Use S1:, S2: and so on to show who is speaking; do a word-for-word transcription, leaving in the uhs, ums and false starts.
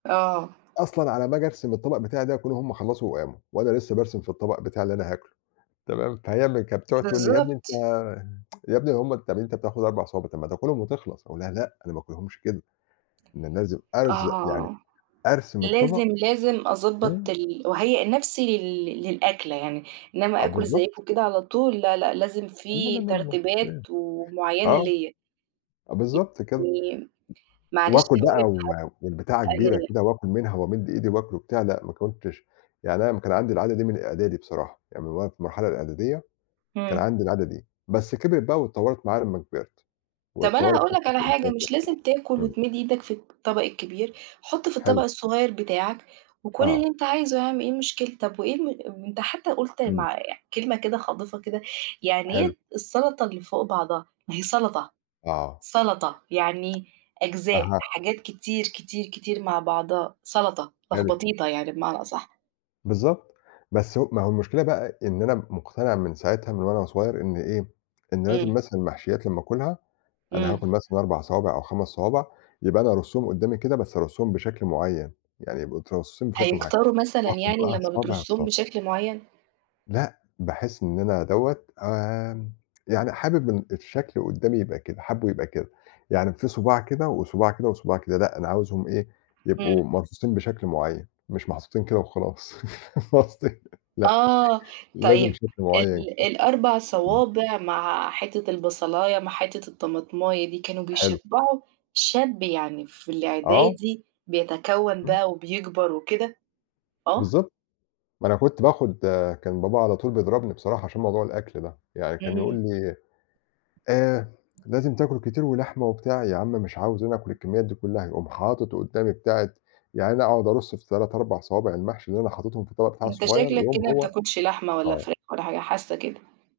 S1: آه.
S2: أصلًا على أمّا آجي أرسم الطبق بتاعي ده يكونوا هم خلّصوا وقاموا وأنا لسّه بارسم في الطبق بتاعي اللي أنا هاكله. تمام؟ فهي م كانت بتقعد تقول لي: "يا ابني أنت
S1: بالضبط.
S2: يا بني هم طَب أنت بتاخُد أربع صوابع، طَب ما تاكُلهم وتخلص." أقول لها: "لأ، أنا ما آكُلهمش كده. أنا لازم أرزق يعني
S1: آه.
S2: أرسم الطبق"
S1: لازم، لازم
S2: إمم.
S1: أضبّط ال وأهيّأ نَفْسي لل للأكلة يعني،
S2: آه،
S1: إنّما آكُل
S2: بالضبط.
S1: زيّكم كده على طول؟ لأ، لأ، لازم
S2: لا، لا،
S1: فيه
S2: لا، لا.
S1: ترتيبات
S2: [unintelligible]
S1: ومعيّنة
S2: آه،
S1: ليّا.
S2: أ بالضبط
S1: ي
S2: كده.
S1: نيم معلش
S2: وآكُل
S1: هاقول
S2: بقى
S1: لك حا
S2: و والبتاعة كبيرة
S1: [unintelligible]
S2: كده وآكُل منها وأمِد إيدي وآكُل وبتاع لأ، ما كنتش يعني أنا كان عندي العادة دي من إعدادي بصراحة. يعني من وقت المرحلة الإعدادية كان
S1: إمم.
S2: عندي العادة دي. بس كبرت بقى واتطوّرت معايا لمّا كبرت.
S1: طَب أنا
S2: واتطوّرت
S1: هاقول لك
S2: حتّى
S1: على
S2: في
S1: حاجة،
S2: [unintelligible] وبتاع.
S1: مش لازم تاكُل
S2: إمم.
S1: وتمِد إيدك في الطبق الكبير، حُط في الطبق
S2: حلو.
S1: الصغير بتاعك، وكُل
S2: آه.
S1: اللي أنت عايزه يا عَم، إيه المشكلة؟ طَب وإيه الم ام أنت حتّى قُلت
S2: إمم.
S1: مع كلمة كده خاضفة كده، يعني
S2: حلو.
S1: إيه السَلَطة اللي فوق بعضها؟ ما هي سَلَطة،
S2: آه.
S1: سَلَطة، يعني أجزاء،
S2: أها.
S1: حاجات كتير، كتير، كتير مع بعضها، سَلَطة،
S2: حلو.
S1: لخبطيطة يعني بمعنى أصح.
S2: بالضبط. بس ه ما هو المشكلة بقى إن أنا مٌقتنع من ساعتها من وأنا صغير إن إيه، إن لازم
S1: إمم.
S2: مثلًا المحشيّات لمّا آكُلها، أنا
S1: إمم.
S2: هاكُل مثلًا أربع صوابع أو خَمَس صوابع، يبقى أنا أرصّهم قُدّامي كده، بس أرصّمهم بشكل معيّن. يعني يبقى مترصّصين بشكل معيّن.
S1: هيكتروا مثلًا
S2: وآخُد
S1: يعني
S2: بقى
S1: لمّا
S2: صابع،
S1: بترصُّهم
S2: صابع.
S1: بشكل معيّن؟
S2: لأ، باحِس إن أنا دوّة، آآ يعني حابِب إن الشكل قُدّامي يبقى كده، حابّه يبقى كده. يعني فيه صُباع كده وصُباع كده وصباع كده لأ، أنا عاوزهم إيه،
S1: إمم.
S2: يبقوا مرصوصين بشكل معيّن، مش محطوطين كده وخلاص. فاهمة قصدي؟ لأ،
S1: آه.
S2: لازم
S1: طيب،
S2: شكل معيّن
S1: ال
S2: كده.
S1: الأربع
S2: إمم.
S1: صوابع مع حتّة البصلاية مع حتّة الطمطماية دي، كانوا
S2: حلو.
S1: بيشبّعوا شاب يعني في
S2: آه.
S1: الإعدادي بيتكوَّن
S2: إمم.
S1: بقى وبيكبر وكده؟ آه.
S2: بالضبط. ما أنا كنت باخُد كان بابا على طول بيضربني بصراحة عشان موضوع الأكل ده. يعني كان يقول
S1: إمم.
S2: لي: "آآ لازم تاكُل كتير ولحمة،" وبتاع. يا عَم مش عاوز أنا آكُل الكميّات دي كُلّها. يقوم حاطِط قُدّامي بتاعة يا عيني أقعد أرُص في تلات، أربع صوابع المحشي اللي أنا حاطِطهم في الطبق بتاعي
S1: أنت
S2: الصغير،
S1: شكلك
S2: يقوم
S1: كده ما
S2: هو
S1: بتاكُلش لحمة ولا
S2: آه.
S1: فراخ ولا حاجة، حاسّة كده.